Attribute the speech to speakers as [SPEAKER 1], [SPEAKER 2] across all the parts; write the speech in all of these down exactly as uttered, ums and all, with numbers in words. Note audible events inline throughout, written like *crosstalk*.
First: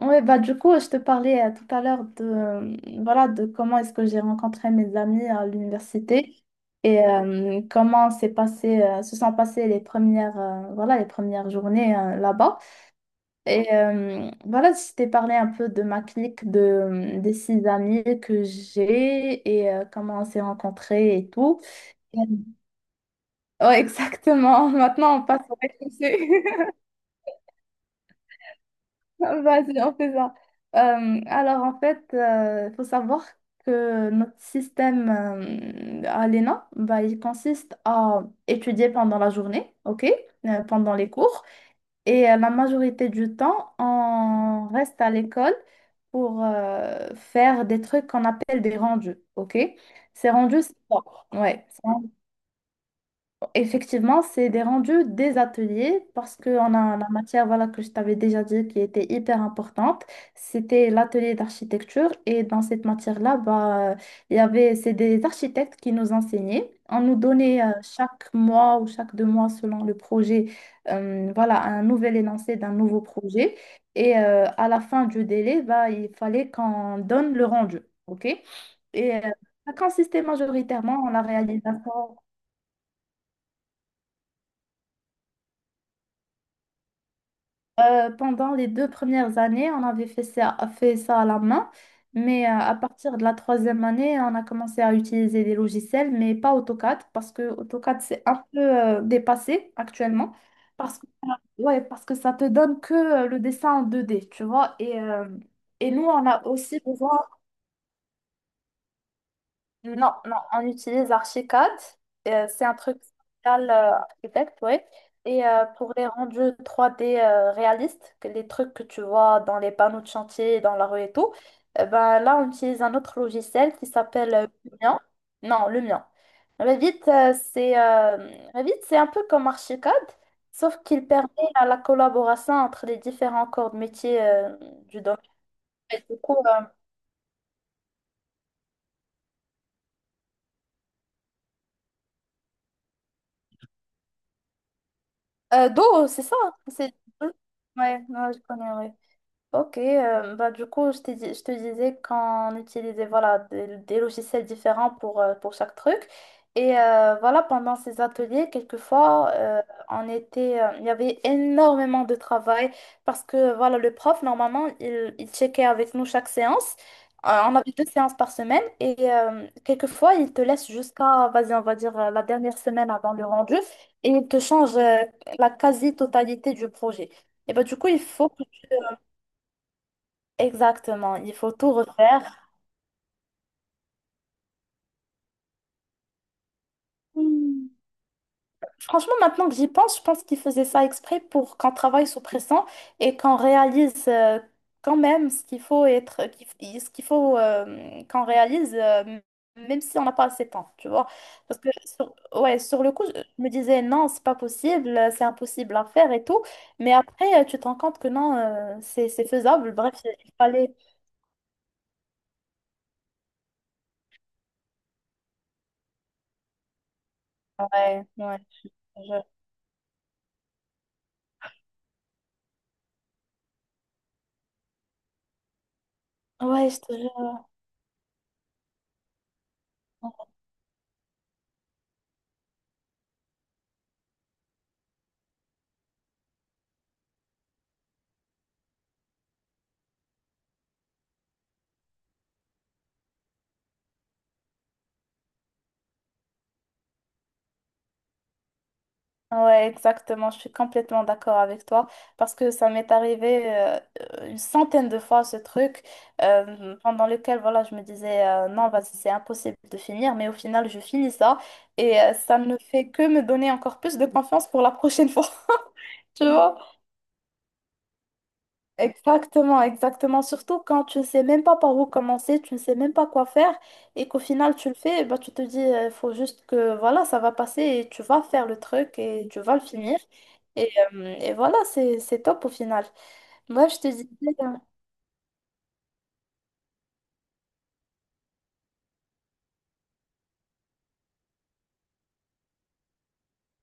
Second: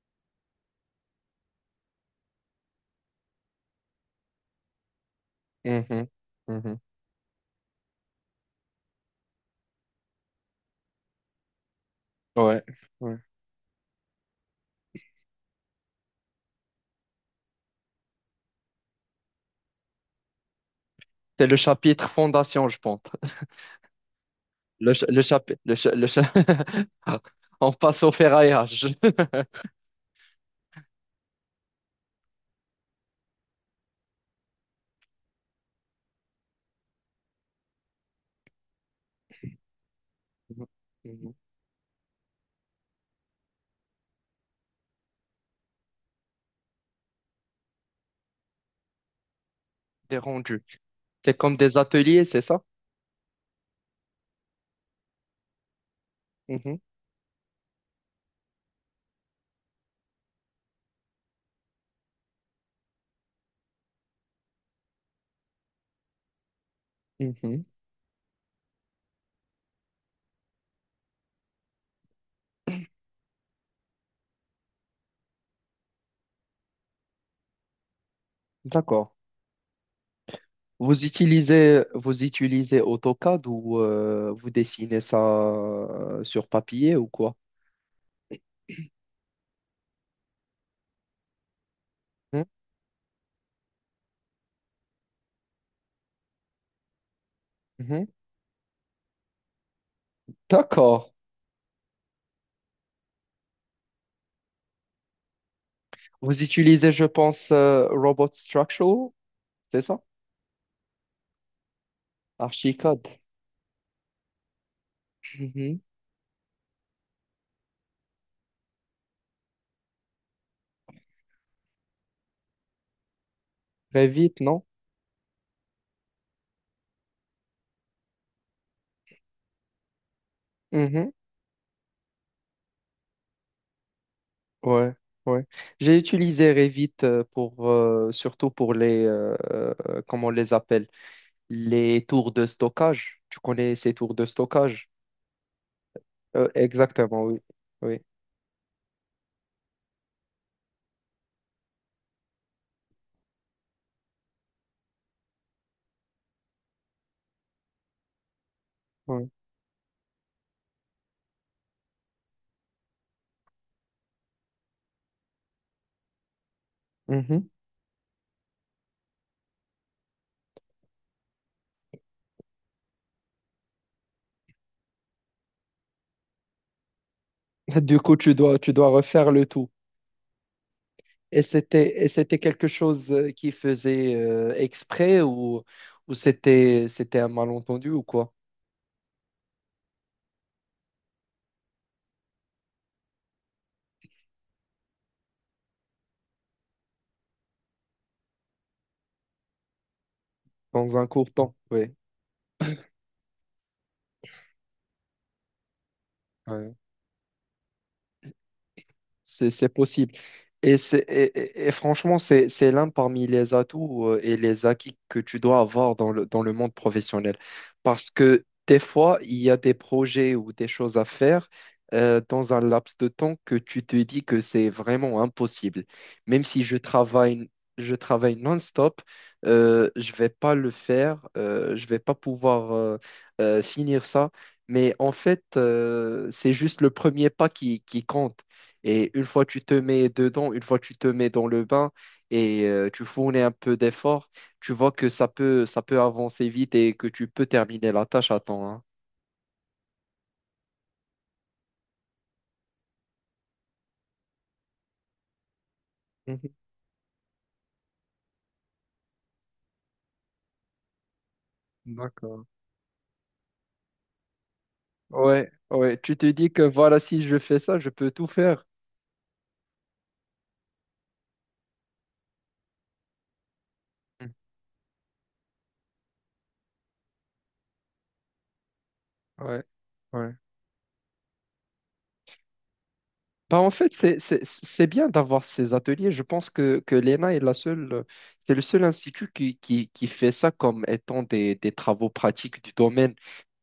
[SPEAKER 1] Oui, bah du coup, je te parlais euh, tout à l'heure de, euh, voilà, de comment est-ce que j'ai rencontré mes amis à
[SPEAKER 2] Mhm,
[SPEAKER 1] l'université
[SPEAKER 2] mhm.
[SPEAKER 1] et euh, comment s'est passé, euh, se sont passées les premières, euh, voilà, les premières journées euh, là-bas.
[SPEAKER 2] Ouais, ouais.
[SPEAKER 1] Et euh, voilà, je t'ai parlé un peu de ma clique, de, euh, des six amis que j'ai et euh, comment on s'est rencontrés et
[SPEAKER 2] C'est le
[SPEAKER 1] tout.
[SPEAKER 2] chapitre fondation, je pense.
[SPEAKER 1] Ouais, *laughs* exactement.
[SPEAKER 2] Le, ch,
[SPEAKER 1] Maintenant,
[SPEAKER 2] le
[SPEAKER 1] on passe au
[SPEAKER 2] chapitre. Le,
[SPEAKER 1] rez.
[SPEAKER 2] ch, le cha- *laughs* On passe au ferraillage.
[SPEAKER 1] *laughs*
[SPEAKER 2] *laughs*
[SPEAKER 1] Vas-y, on fait ça. Euh, alors, en fait, il faut savoir que notre système euh, à l'E N A, bah, il consiste à étudier pendant la journée, OK, euh,
[SPEAKER 2] Mhm,
[SPEAKER 1] pendant les
[SPEAKER 2] mhm.
[SPEAKER 1] cours. Et euh, la majorité du temps, on reste à l'école pour euh, faire des trucs qu'on appelle des rendus, OK?
[SPEAKER 2] Des
[SPEAKER 1] Ces rendus,
[SPEAKER 2] rendus.
[SPEAKER 1] c'est quoi?
[SPEAKER 2] C'est comme
[SPEAKER 1] Ouais.
[SPEAKER 2] des ateliers, c'est ça?
[SPEAKER 1] Effectivement, c'est des rendus des ateliers parce qu'on
[SPEAKER 2] Mhm,
[SPEAKER 1] a la matière voilà, que je t'avais déjà dit qui était hyper importante. C'était l'atelier d'architecture et dans cette matière-là, bah, euh, il y avait, c'est des architectes qui nous enseignaient. On nous donnait
[SPEAKER 2] mhm.
[SPEAKER 1] euh, chaque mois ou chaque deux mois selon le projet euh, voilà, un nouvel énoncé d'un nouveau projet. Et euh, à la fin du délai, bah, il fallait qu'on donne le rendu. OK.
[SPEAKER 2] D'accord.
[SPEAKER 1] Et euh, ça consistait majoritairement
[SPEAKER 2] Vous
[SPEAKER 1] en la
[SPEAKER 2] utilisez,
[SPEAKER 1] réalisation.
[SPEAKER 2] vous utilisez AutoCAD ou euh, vous dessinez ça euh, sur papier ou quoi?
[SPEAKER 1] Euh, pendant les deux premières années, on avait fait ça, fait ça à la main,
[SPEAKER 2] Mhm,
[SPEAKER 1] mais euh, à partir de la troisième année, on a commencé à utiliser des logiciels, mais pas AutoCAD, parce que AutoCAD,
[SPEAKER 2] mhm.
[SPEAKER 1] c'est un peu euh, dépassé actuellement, parce
[SPEAKER 2] D'accord.
[SPEAKER 1] que, ouais, parce que ça te donne que euh, le dessin en deux D, tu vois, et, euh, et nous, on
[SPEAKER 2] Vous
[SPEAKER 1] a aussi
[SPEAKER 2] utilisez, je
[SPEAKER 1] besoin.
[SPEAKER 2] pense, euh, Robot Structural, c'est ça?
[SPEAKER 1] Non, non, on utilise Archicad. Euh, c'est un truc
[SPEAKER 2] Archicad.
[SPEAKER 1] spécial euh, architecte, oui. Et euh,
[SPEAKER 2] Mhm.
[SPEAKER 1] pour les rendus trois d euh, réalistes, que les trucs que tu vois dans les panneaux de chantier, dans la rue et tout, euh, ben, là, on utilise un autre logiciel qui
[SPEAKER 2] Revit,
[SPEAKER 1] s'appelle euh,
[SPEAKER 2] non?
[SPEAKER 1] Lumion. Non, le mien. Revit, euh, c'est euh, Revit, c'est un peu comme Archicad, sauf qu'il
[SPEAKER 2] Mhm.
[SPEAKER 1] permet à la collaboration entre les différents corps de métier euh,
[SPEAKER 2] Ouais,
[SPEAKER 1] du domaine.
[SPEAKER 2] ouais. J'ai
[SPEAKER 1] Et du coup,
[SPEAKER 2] utilisé
[SPEAKER 1] euh,
[SPEAKER 2] Revit euh, pour, euh, surtout pour les, euh, euh, comment on les appelle? Les tours de stockage. Tu connais ces tours de stockage?
[SPEAKER 1] Euh, Do, c'est ça?
[SPEAKER 2] Euh,
[SPEAKER 1] C'est...
[SPEAKER 2] exactement,
[SPEAKER 1] Ouais,
[SPEAKER 2] oui. Oui.
[SPEAKER 1] ouais, je connais, ouais. OK, euh, bah, du coup, je te, dis- je te disais qu'on utilisait voilà, des, des logiciels différents pour, euh, pour chaque truc. Et euh, voilà, pendant ces ateliers,
[SPEAKER 2] oui.
[SPEAKER 1] quelquefois, euh, on était, euh, il y avait énormément de travail parce que voilà, le prof, normalement, il, il checkait avec nous chaque séance. Euh,
[SPEAKER 2] Mhm.
[SPEAKER 1] on avait deux séances par semaine et euh, quelquefois, il te laisse jusqu'à, vas-y, on va dire, euh, la dernière semaine avant le rendu et il te change euh, la quasi-totalité du projet. Et bah, du
[SPEAKER 2] *laughs*
[SPEAKER 1] coup, il
[SPEAKER 2] Du coup,
[SPEAKER 1] faut
[SPEAKER 2] tu
[SPEAKER 1] que...
[SPEAKER 2] dois, tu dois refaire le tout.
[SPEAKER 1] Exactement, il
[SPEAKER 2] Et
[SPEAKER 1] faut tout
[SPEAKER 2] c'était, et c'était
[SPEAKER 1] refaire.
[SPEAKER 2] quelque chose euh, qui faisait euh, exprès ou, ou c'était, c'était un
[SPEAKER 1] Hmm.
[SPEAKER 2] malentendu ou quoi?
[SPEAKER 1] Franchement, maintenant que j'y pense, je pense qu'ils faisaient ça exprès pour qu'on travaille sous pression et qu'on réalise euh, quand même ce qu'il faut être, qu'il f- ce qu'il faut euh, qu'on réalise, euh, même si on n'a pas assez de temps, tu
[SPEAKER 2] Dans un
[SPEAKER 1] vois.
[SPEAKER 2] court temps,
[SPEAKER 1] Parce que
[SPEAKER 2] oui.
[SPEAKER 1] sur, ouais, sur le coup, je je me disais non, c'est pas possible, euh, c'est impossible à faire et tout.
[SPEAKER 2] Ouais.
[SPEAKER 1] Mais après, euh, tu te rends compte que non, euh, c'est c'est
[SPEAKER 2] C'est, c'est
[SPEAKER 1] faisable. Bref,
[SPEAKER 2] possible.
[SPEAKER 1] il fallait.
[SPEAKER 2] Et, c'est, et, et- et franchement, c'est, c'est l'un parmi les atouts euh, et les acquis que tu dois avoir dans le, dans le monde professionnel.
[SPEAKER 1] Ouais,
[SPEAKER 2] Parce
[SPEAKER 1] ouais,
[SPEAKER 2] que des
[SPEAKER 1] je te
[SPEAKER 2] fois,
[SPEAKER 1] jure.
[SPEAKER 2] il y a des projets ou des choses à faire euh, dans un laps de temps que tu te dis que c'est vraiment impossible. Même si
[SPEAKER 1] Ouais,
[SPEAKER 2] je
[SPEAKER 1] je te jure.
[SPEAKER 2] travaille, je travaille non-stop, euh, je vais pas le faire, euh, je vais pas pouvoir euh, euh, finir ça. Mais en fait, euh, c'est juste le premier pas qui, qui compte. Et une fois tu te mets dedans, une fois tu te mets dans le bain et euh, tu fournis un peu d'effort, tu vois que ça peut, ça peut avancer vite et que tu peux terminer la tâche à temps, hein.
[SPEAKER 1] Ouais, exactement, je suis complètement d'accord avec toi parce que ça m'est arrivé euh, une centaine de fois ce truc
[SPEAKER 2] Mhm.
[SPEAKER 1] euh, pendant lequel voilà, je me disais euh, non, vas-y, c'est impossible de finir, mais au final, je finis ça et euh, ça
[SPEAKER 2] D'accord.
[SPEAKER 1] ne fait que me donner encore plus de confiance pour la prochaine fois,
[SPEAKER 2] Ouais, ouais,
[SPEAKER 1] *laughs*
[SPEAKER 2] tu
[SPEAKER 1] tu
[SPEAKER 2] te dis
[SPEAKER 1] vois?
[SPEAKER 2] que voilà, si je fais ça, je peux tout faire.
[SPEAKER 1] Exactement, exactement. Surtout quand tu ne sais même pas par où commencer, tu ne sais même pas quoi faire et qu'au
[SPEAKER 2] Mhm.
[SPEAKER 1] final tu le fais, bah, tu te dis, il faut juste que voilà, ça va passer et tu vas faire le truc et tu vas le
[SPEAKER 2] Ouais.
[SPEAKER 1] finir.
[SPEAKER 2] Ouais.
[SPEAKER 1] Et, euh, et voilà, c'est, c'est top au final.
[SPEAKER 2] Bah,
[SPEAKER 1] Moi
[SPEAKER 2] en
[SPEAKER 1] je te
[SPEAKER 2] fait,
[SPEAKER 1] dis.
[SPEAKER 2] c'est c'est- c'est bien d'avoir ces ateliers. Je pense que, que l'E N A est la seule, c'est le seul institut qui, qui, qui fait ça comme étant des, des travaux pratiques du domaine.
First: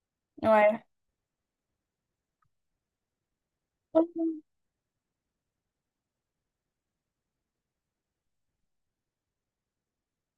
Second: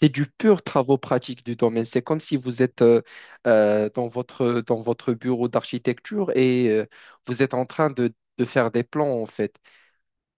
[SPEAKER 2] C'est du pur
[SPEAKER 1] Ouais.
[SPEAKER 2] travaux pratiques du domaine. C'est comme si vous êtes euh, euh, dans votre, dans votre bureau d'architecture et euh, vous êtes en train de, de faire des plans, en fait.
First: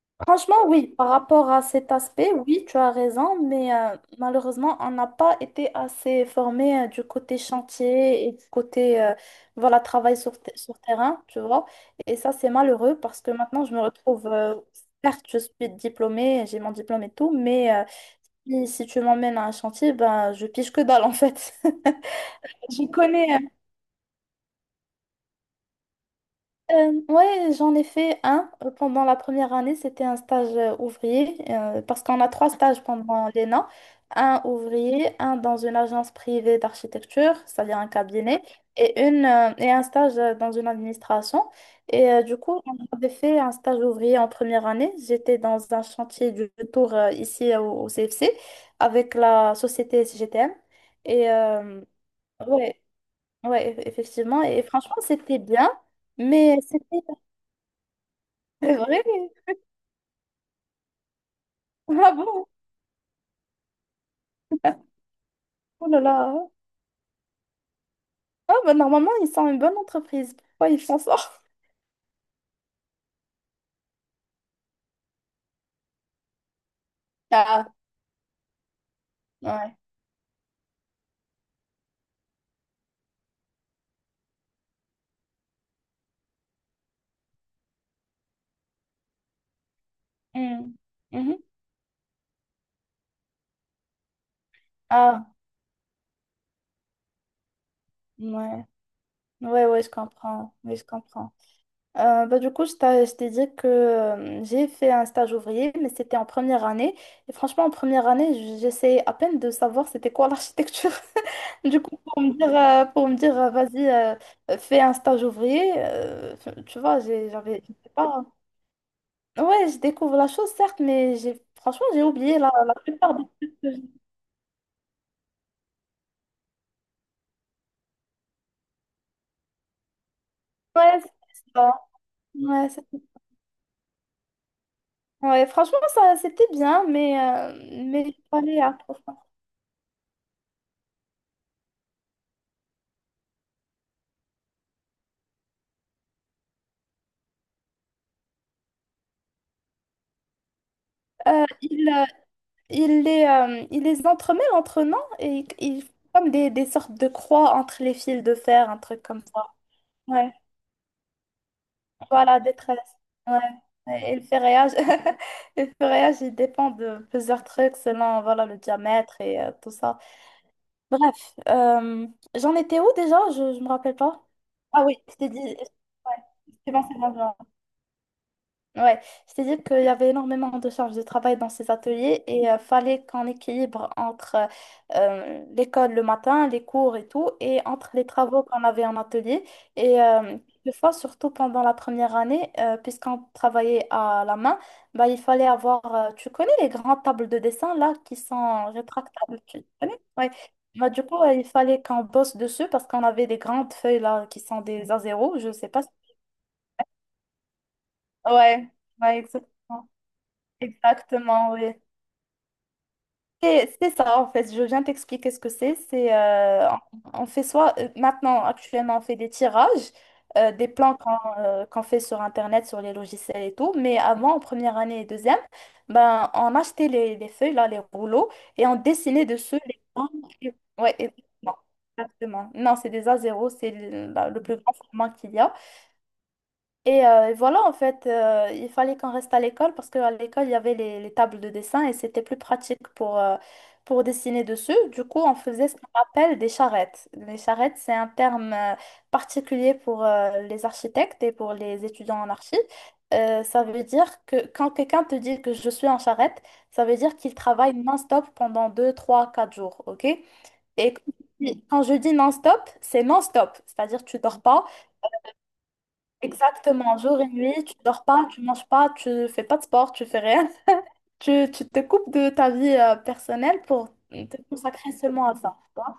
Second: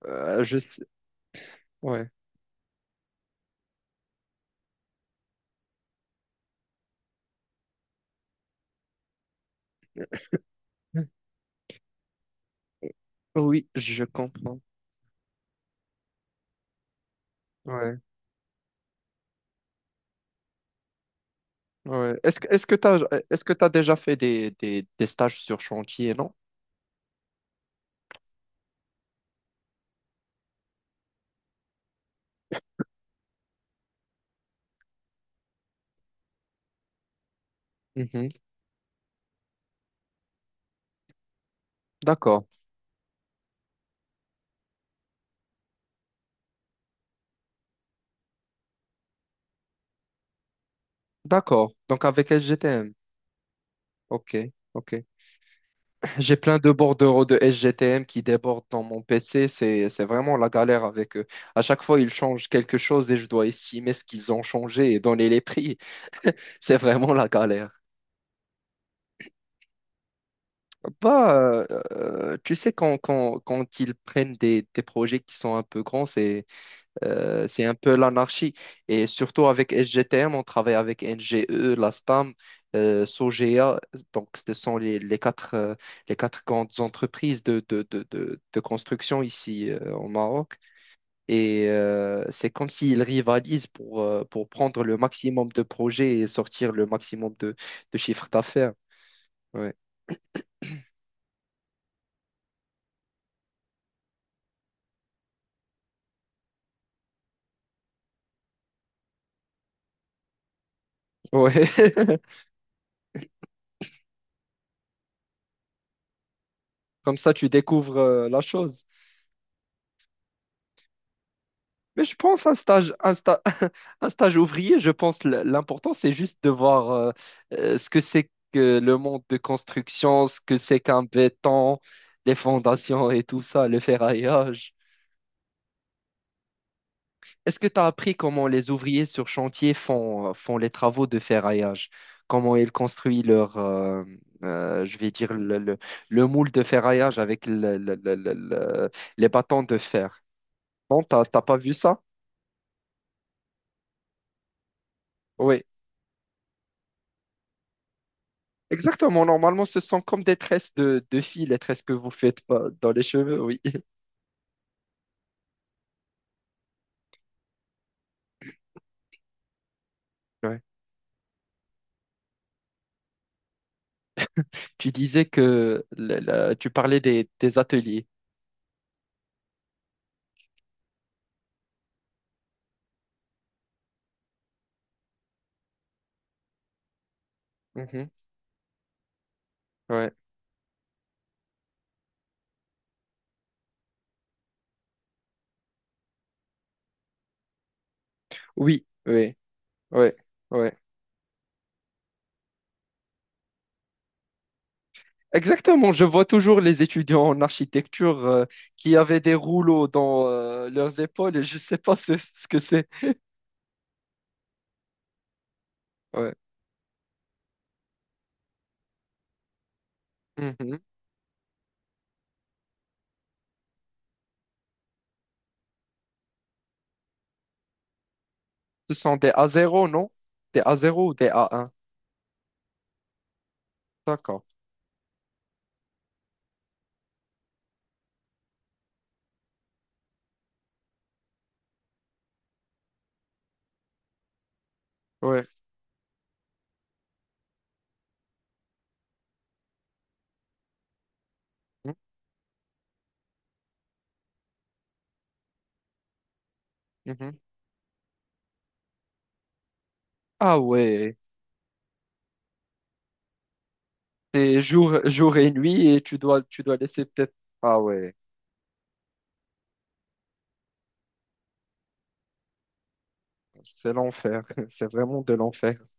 [SPEAKER 2] Euh,
[SPEAKER 1] Franchement,
[SPEAKER 2] je sais-
[SPEAKER 1] oui, par rapport à cet
[SPEAKER 2] Ouais.
[SPEAKER 1] aspect, oui, tu as raison, mais euh, malheureusement, on n'a pas été assez formé euh, du côté chantier et du côté euh, voilà, travail sur, te- sur terrain, tu vois. Et ça, c'est malheureux parce que maintenant,
[SPEAKER 2] Oui,
[SPEAKER 1] je me
[SPEAKER 2] je
[SPEAKER 1] retrouve, euh,
[SPEAKER 2] comprends.
[SPEAKER 1] certes, je suis diplômée, j'ai mon diplôme et tout, mais euh,
[SPEAKER 2] Ouais,
[SPEAKER 1] si, si tu m'emmènes à un chantier, ben, je pige que dalle en fait. *laughs*
[SPEAKER 2] ouais. Est-ce que, est-ce que
[SPEAKER 1] Je
[SPEAKER 2] tu as,
[SPEAKER 1] connais,
[SPEAKER 2] est-ce
[SPEAKER 1] euh,
[SPEAKER 2] que tu déjà fait des, des, des stages sur chantier, non?
[SPEAKER 1] Euh, ouais, j'en ai fait un euh, pendant la première année. C'était un stage euh, ouvrier euh, parce qu'on a trois stages pendant l'E N A. Un ouvrier, un dans une agence privée d'architecture, c'est-à-dire un
[SPEAKER 2] Mhm.
[SPEAKER 1] cabinet, et, une, euh, et un stage euh, dans une administration. Et euh, du
[SPEAKER 2] D'accord.
[SPEAKER 1] coup, on avait fait un stage ouvrier en première année. J'étais dans un chantier du tour euh, ici euh, au, au C F C avec la société S G T M. Et
[SPEAKER 2] D'accord.
[SPEAKER 1] euh,
[SPEAKER 2] Donc avec
[SPEAKER 1] ouais,
[SPEAKER 2] S G T M.
[SPEAKER 1] ouais,
[SPEAKER 2] OK.
[SPEAKER 1] effectivement. Et franchement,
[SPEAKER 2] OK.
[SPEAKER 1] c'était bien.
[SPEAKER 2] *clears throat* J'ai
[SPEAKER 1] Mais
[SPEAKER 2] plein de
[SPEAKER 1] c'était...
[SPEAKER 2] bordereaux de S G T M qui débordent
[SPEAKER 1] C'est
[SPEAKER 2] dans mon
[SPEAKER 1] vrai?
[SPEAKER 2] P C. C'est, c'est vraiment la galère avec eux. À chaque fois, ils
[SPEAKER 1] Ah bon?
[SPEAKER 2] changent quelque chose et je dois estimer ce qu'ils ont changé et donner les prix.
[SPEAKER 1] Oh là là.
[SPEAKER 2] *laughs* C'est vraiment la galère.
[SPEAKER 1] Ah bah normalement, ils sont une bonne entreprise. Pourquoi ils font ça?
[SPEAKER 2] Bah,
[SPEAKER 1] *laughs*
[SPEAKER 2] euh, euh, tu sais, quand, quand, quand ils prennent des, des projets qui sont un peu grands, c'est Euh, c'est
[SPEAKER 1] Ah,
[SPEAKER 2] un peu l'anarchie. Et surtout avec
[SPEAKER 1] ouais.
[SPEAKER 2] S G T M, on travaille avec N G E, la S T A M, euh, Sogea. Donc, ce sont les, les quatre, euh, les quatre grandes entreprises de, de, de, de, de construction ici euh, au Maroc.
[SPEAKER 1] Hmm. Mhm.
[SPEAKER 2] Et euh, c'est comme s'ils rivalisent pour, euh, pour prendre le
[SPEAKER 1] Ah,
[SPEAKER 2] maximum de projets et sortir le maximum de, de chiffres
[SPEAKER 1] ouais.
[SPEAKER 2] d'affaires.
[SPEAKER 1] Ouais,
[SPEAKER 2] Ouais.
[SPEAKER 1] ouais, je comprends. Oui, je comprends. Euh, bah, du coup, je t'ai je t'ai dit que euh, j'ai fait un stage ouvrier, mais c'était en première année. Et franchement, en première année, j- j'essayais à peine de savoir c'était quoi l'architecture. *laughs*
[SPEAKER 2] Ouais.
[SPEAKER 1] Du coup,
[SPEAKER 2] *laughs*
[SPEAKER 1] pour me dire, euh, pour me dire euh, vas-y, euh, fais un stage ouvrier, euh, tu vois,
[SPEAKER 2] Comme
[SPEAKER 1] j'ai-
[SPEAKER 2] ça, tu
[SPEAKER 1] j'avais, je sais
[SPEAKER 2] découvres
[SPEAKER 1] pas.
[SPEAKER 2] euh, la chose.
[SPEAKER 1] Ouais, je découvre la chose, certes, mais j'ai franchement, j'ai
[SPEAKER 2] Mais je
[SPEAKER 1] oublié
[SPEAKER 2] pense
[SPEAKER 1] la
[SPEAKER 2] un stage, un
[SPEAKER 1] plupart des
[SPEAKER 2] sta-
[SPEAKER 1] trucs que
[SPEAKER 2] *laughs*
[SPEAKER 1] je-.
[SPEAKER 2] un stage ouvrier, je pense l- l'important, c'est juste de voir euh, euh, ce que c'est que le monde de construction, ce que c'est
[SPEAKER 1] Ouais,
[SPEAKER 2] qu'un
[SPEAKER 1] c'est ça.
[SPEAKER 2] béton, les
[SPEAKER 1] Ouais, c'est-
[SPEAKER 2] fondations et tout ça, le ferraillage.
[SPEAKER 1] ouais, franchement, ça, c'était bien, mais, euh,
[SPEAKER 2] Est-ce que tu as
[SPEAKER 1] mais
[SPEAKER 2] appris
[SPEAKER 1] j'ai pas
[SPEAKER 2] comment
[SPEAKER 1] les
[SPEAKER 2] les
[SPEAKER 1] à trop
[SPEAKER 2] ouvriers
[SPEAKER 1] fort.
[SPEAKER 2] sur chantier font, euh, font les travaux de ferraillage? Comment ils construisent leur, euh, euh, je vais dire, le, le- le moule de ferraillage avec le- le- le- le- le- les bâtons de fer? Non, t'as t'as
[SPEAKER 1] Euh,
[SPEAKER 2] pas vu
[SPEAKER 1] il,
[SPEAKER 2] ça?
[SPEAKER 1] euh, il les, euh, il les entremêle entre eux, non? Et
[SPEAKER 2] Oui.
[SPEAKER 1] il fait comme des, des sortes de croix entre les fils de fer, un truc comme
[SPEAKER 2] Exactement,
[SPEAKER 1] ça.
[SPEAKER 2] normalement, ce sont comme
[SPEAKER 1] Ouais,
[SPEAKER 2] des tresses de, de filles, les tresses que vous faites
[SPEAKER 1] voilà,
[SPEAKER 2] euh,
[SPEAKER 1] détresse.
[SPEAKER 2] dans les
[SPEAKER 1] Ouais.
[SPEAKER 2] cheveux, oui.
[SPEAKER 1] Et et le ferrillage, *laughs* le ferrillage, il dépend de plusieurs trucs selon voilà, le diamètre et euh, tout ça.
[SPEAKER 2] *laughs* Ouais.
[SPEAKER 1] Bref, euh, j'en étais où déjà? Je, je me rappelle pas. Ah
[SPEAKER 2] Tu
[SPEAKER 1] oui, je
[SPEAKER 2] disais
[SPEAKER 1] t'ai dit. Ouais,
[SPEAKER 2] que la- la- tu
[SPEAKER 1] c'est bon, c'est
[SPEAKER 2] parlais
[SPEAKER 1] bon.
[SPEAKER 2] des, des ateliers.
[SPEAKER 1] Ouais, c'est-à-dire qu'il y avait énormément de charges de travail dans ces ateliers et euh, fallait qu'on équilibre entre euh, euh, l'école le matin, les cours et tout, et entre les
[SPEAKER 2] Mhm.
[SPEAKER 1] travaux qu'on avait en atelier. Et
[SPEAKER 2] Ouais.
[SPEAKER 1] euh, quelquefois, surtout pendant la première année, euh, puisqu'on travaillait à la main, bah, il fallait avoir, euh, tu connais les grandes tables de dessin là qui sont
[SPEAKER 2] Oui, oui,
[SPEAKER 1] rétractables, tu connais?
[SPEAKER 2] oui,
[SPEAKER 1] Ouais.
[SPEAKER 2] oui.
[SPEAKER 1] Bah, du coup, euh, il fallait qu'on bosse dessus parce qu'on avait des grandes feuilles là qui sont des a zéro je sais pas. si-
[SPEAKER 2] Exactement, je vois toujours les étudiants en architecture euh,
[SPEAKER 1] Ouais,
[SPEAKER 2] qui
[SPEAKER 1] ouais,
[SPEAKER 2] avaient des rouleaux
[SPEAKER 1] exactement.
[SPEAKER 2] dans euh, leurs épaules et
[SPEAKER 1] Exactement,
[SPEAKER 2] je ne
[SPEAKER 1] oui.
[SPEAKER 2] sais pas ce, ce que c'est.
[SPEAKER 1] C'est c'est ça, en fait. Je viens t'expliquer ce que c'est. C'est,
[SPEAKER 2] Ouais.
[SPEAKER 1] euh, on on fait soit, euh, maintenant, actuellement, on fait des tirages, euh, des
[SPEAKER 2] Mhm.
[SPEAKER 1] plans qu'on euh, qu'on fait sur Internet, sur les logiciels et tout. Mais avant, en première année et deuxième, ben, on achetait les, les feuilles, là, les rouleaux, et on
[SPEAKER 2] Ce sont
[SPEAKER 1] dessinait
[SPEAKER 2] des
[SPEAKER 1] dessus les
[SPEAKER 2] A zéro,
[SPEAKER 1] plans.
[SPEAKER 2] non?
[SPEAKER 1] Et-.
[SPEAKER 2] Des
[SPEAKER 1] Ouais,
[SPEAKER 2] A zéro
[SPEAKER 1] et-.
[SPEAKER 2] ou des A un?
[SPEAKER 1] Exactement. Non, c'est des A zéro, c'est le, la- le
[SPEAKER 2] D'accord.
[SPEAKER 1] plus grand format qu'il y a. Et euh, voilà, en fait, euh, il fallait qu'on reste à l'école parce qu'à l'école, il y avait les, les tables de dessin et c'était plus pratique pour, euh, pour dessiner dessus. Du coup, on
[SPEAKER 2] Ouais.
[SPEAKER 1] faisait ce qu'on appelle des charrettes. Les charrettes, c'est un terme euh, particulier pour euh, les architectes et pour les
[SPEAKER 2] Mhm.
[SPEAKER 1] étudiants en archi. Euh, ça veut dire que quand quelqu'un te dit que je suis en charrette, ça veut dire qu'il
[SPEAKER 2] Mhm.
[SPEAKER 1] travaille non-stop pendant deux, trois, quatre jours, OK?
[SPEAKER 2] Ah
[SPEAKER 1] Et
[SPEAKER 2] ouais.
[SPEAKER 1] quand je dis non-stop, c'est non-stop, c'est-à-dire tu dors
[SPEAKER 2] C'est
[SPEAKER 1] pas.
[SPEAKER 2] jour, jour et nuit et tu dois, tu dois
[SPEAKER 1] Exactement,
[SPEAKER 2] laisser
[SPEAKER 1] jour et
[SPEAKER 2] peut-être.
[SPEAKER 1] nuit, tu
[SPEAKER 2] Ah
[SPEAKER 1] dors
[SPEAKER 2] ouais,
[SPEAKER 1] pas, tu manges pas, tu fais pas de sport, tu fais rien. *laughs* Tu, tu te coupes de ta vie euh, personnelle pour
[SPEAKER 2] c'est
[SPEAKER 1] te
[SPEAKER 2] l'enfer. *laughs* C'est
[SPEAKER 1] consacrer
[SPEAKER 2] vraiment
[SPEAKER 1] seulement
[SPEAKER 2] de
[SPEAKER 1] à ça.
[SPEAKER 2] l'enfer.
[SPEAKER 1] Tu vois.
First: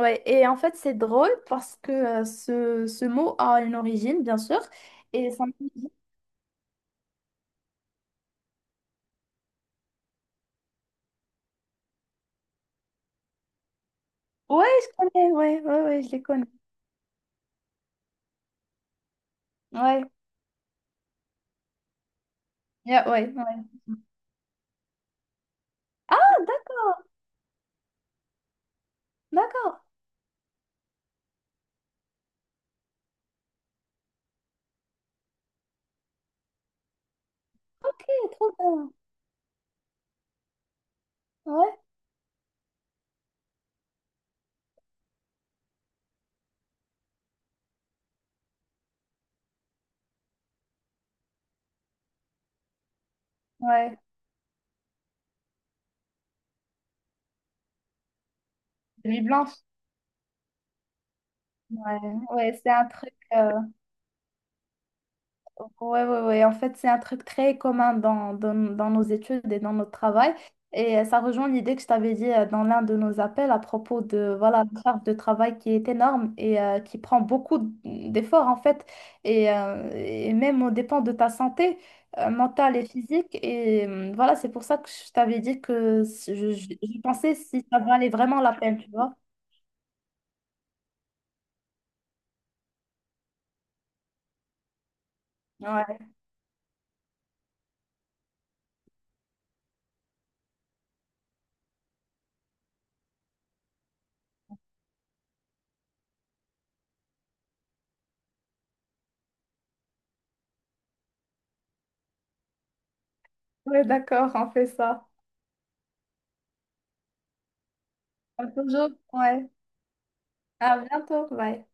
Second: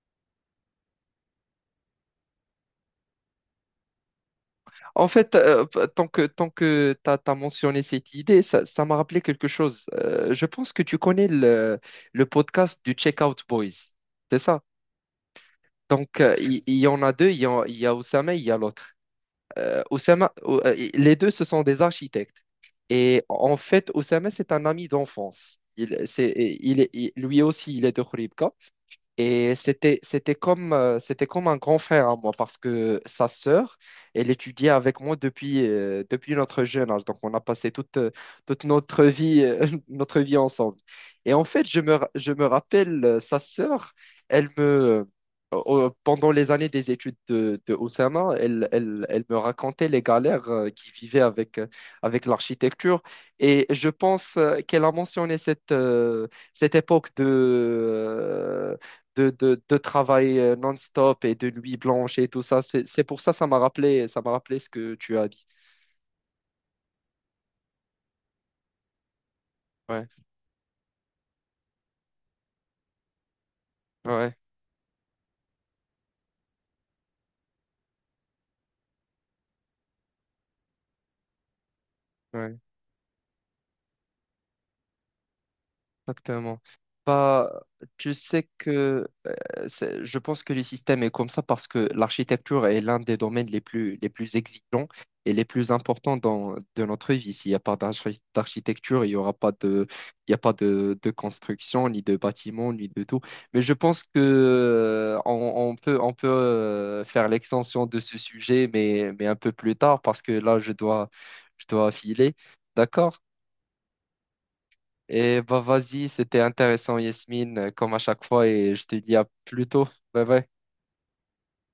[SPEAKER 1] Ouais, et en fait, c'est drôle parce que euh, ce, ce mot a une origine, bien sûr.
[SPEAKER 2] En
[SPEAKER 1] Et
[SPEAKER 2] fait,
[SPEAKER 1] ça...
[SPEAKER 2] euh, p-
[SPEAKER 1] me-.
[SPEAKER 2] tant que, tant que tu as mentionné cette idée, ça, ça m'a rappelé quelque chose. Euh, je pense que tu connais le, le podcast du Checkout Boys. C'est ça?
[SPEAKER 1] Ouais, je connais, ouais, ouais, ouais, je
[SPEAKER 2] Donc,
[SPEAKER 1] les
[SPEAKER 2] euh,
[SPEAKER 1] connais.
[SPEAKER 2] il il y, en a deux. Il y a, il y a Oussama et il y a l'autre. Euh,
[SPEAKER 1] Ouais,
[SPEAKER 2] Oussama, ou- euh, les deux, ce sont des architectes.
[SPEAKER 1] yeah,
[SPEAKER 2] Et
[SPEAKER 1] ouais,
[SPEAKER 2] en fait,
[SPEAKER 1] ouais.
[SPEAKER 2] Oussama, c'est un ami d'enfance. Il, c'est,
[SPEAKER 1] Ah, d'ac-
[SPEAKER 2] il, est- il- lui aussi, il est de Khouribga. Et
[SPEAKER 1] d'accord.
[SPEAKER 2] c'était, c'était comme, euh, c'était comme un grand frère à moi parce que sa sœur, elle étudiait avec moi depuis, euh, depuis notre jeune âge. Donc, on a passé toute,
[SPEAKER 1] OK,
[SPEAKER 2] euh,
[SPEAKER 1] trop
[SPEAKER 2] toute
[SPEAKER 1] bien.
[SPEAKER 2] notre vie, euh, *laughs* notre vie ensemble. Et en fait,
[SPEAKER 1] Ouais,
[SPEAKER 2] je me, ra- je me rappelle, euh, sa sœur, elle me, euh, pendant les années des études de, de Oussama, elle, elle, elle me racontait les galères euh, qu'il vivait avec, euh, avec l'architecture. Et je
[SPEAKER 1] ouais.
[SPEAKER 2] pense euh, qu'elle a mentionné cette, euh, cette époque de... euh,
[SPEAKER 1] Nuit
[SPEAKER 2] de,
[SPEAKER 1] blanche.
[SPEAKER 2] de, de travail euh, non-stop et de nuit
[SPEAKER 1] Ouais,
[SPEAKER 2] blanche et tout
[SPEAKER 1] ouais,
[SPEAKER 2] ça.
[SPEAKER 1] c'est un
[SPEAKER 2] C'est, c'est
[SPEAKER 1] truc.
[SPEAKER 2] pour ça ça
[SPEAKER 1] euh,
[SPEAKER 2] m'a rappelé, ça m'a rappelé ce que tu as dit.
[SPEAKER 1] Ouais, ouais, ouais. En fait, c'est un truc très commun dans, dans, dans nos études et dans notre
[SPEAKER 2] Ouais,
[SPEAKER 1] travail. Et euh, ça rejoint l'idée que je t'avais dit euh, dans l'un de nos appels à propos
[SPEAKER 2] ouais,
[SPEAKER 1] de voilà, la charge de travail qui est énorme et euh, qui prend beaucoup d'efforts, en fait. Et, euh, et même au dépend de ta santé euh,
[SPEAKER 2] ouais,
[SPEAKER 1] mentale et physique. Et euh, voilà, c'est pour ça que je t'avais dit que je, je,
[SPEAKER 2] exactement.
[SPEAKER 1] je pensais
[SPEAKER 2] Bah,
[SPEAKER 1] si ça valait
[SPEAKER 2] tu
[SPEAKER 1] vraiment
[SPEAKER 2] sais,
[SPEAKER 1] la peine, tu
[SPEAKER 2] que
[SPEAKER 1] vois.
[SPEAKER 2] c'est- Je pense que le système est comme ça parce que l'architecture est l'un des domaines les plus, les plus exigeants et les plus
[SPEAKER 1] Ouais,
[SPEAKER 2] importants dans, de notre vie. S'il n'y a pas d'archi- d'architecture, il n'y aura pas de, il y a pas de, de construction, ni de bâtiment, ni de tout. Mais je pense que euh, on, on peut, on peut euh, faire l'extension de ce sujet, mais, mais un peu plus tard parce que là, je dois, je dois filer. D'accord?
[SPEAKER 1] ouais, d'accord, on fait ça.
[SPEAKER 2] Et bah vas-y, c'était intéressant, Yasmine, comme à chaque fois,
[SPEAKER 1] À
[SPEAKER 2] et je
[SPEAKER 1] toujours.
[SPEAKER 2] te dis à
[SPEAKER 1] Ouais.
[SPEAKER 2] plus tôt. Bye bye.
[SPEAKER 1] À bientôt. Bye.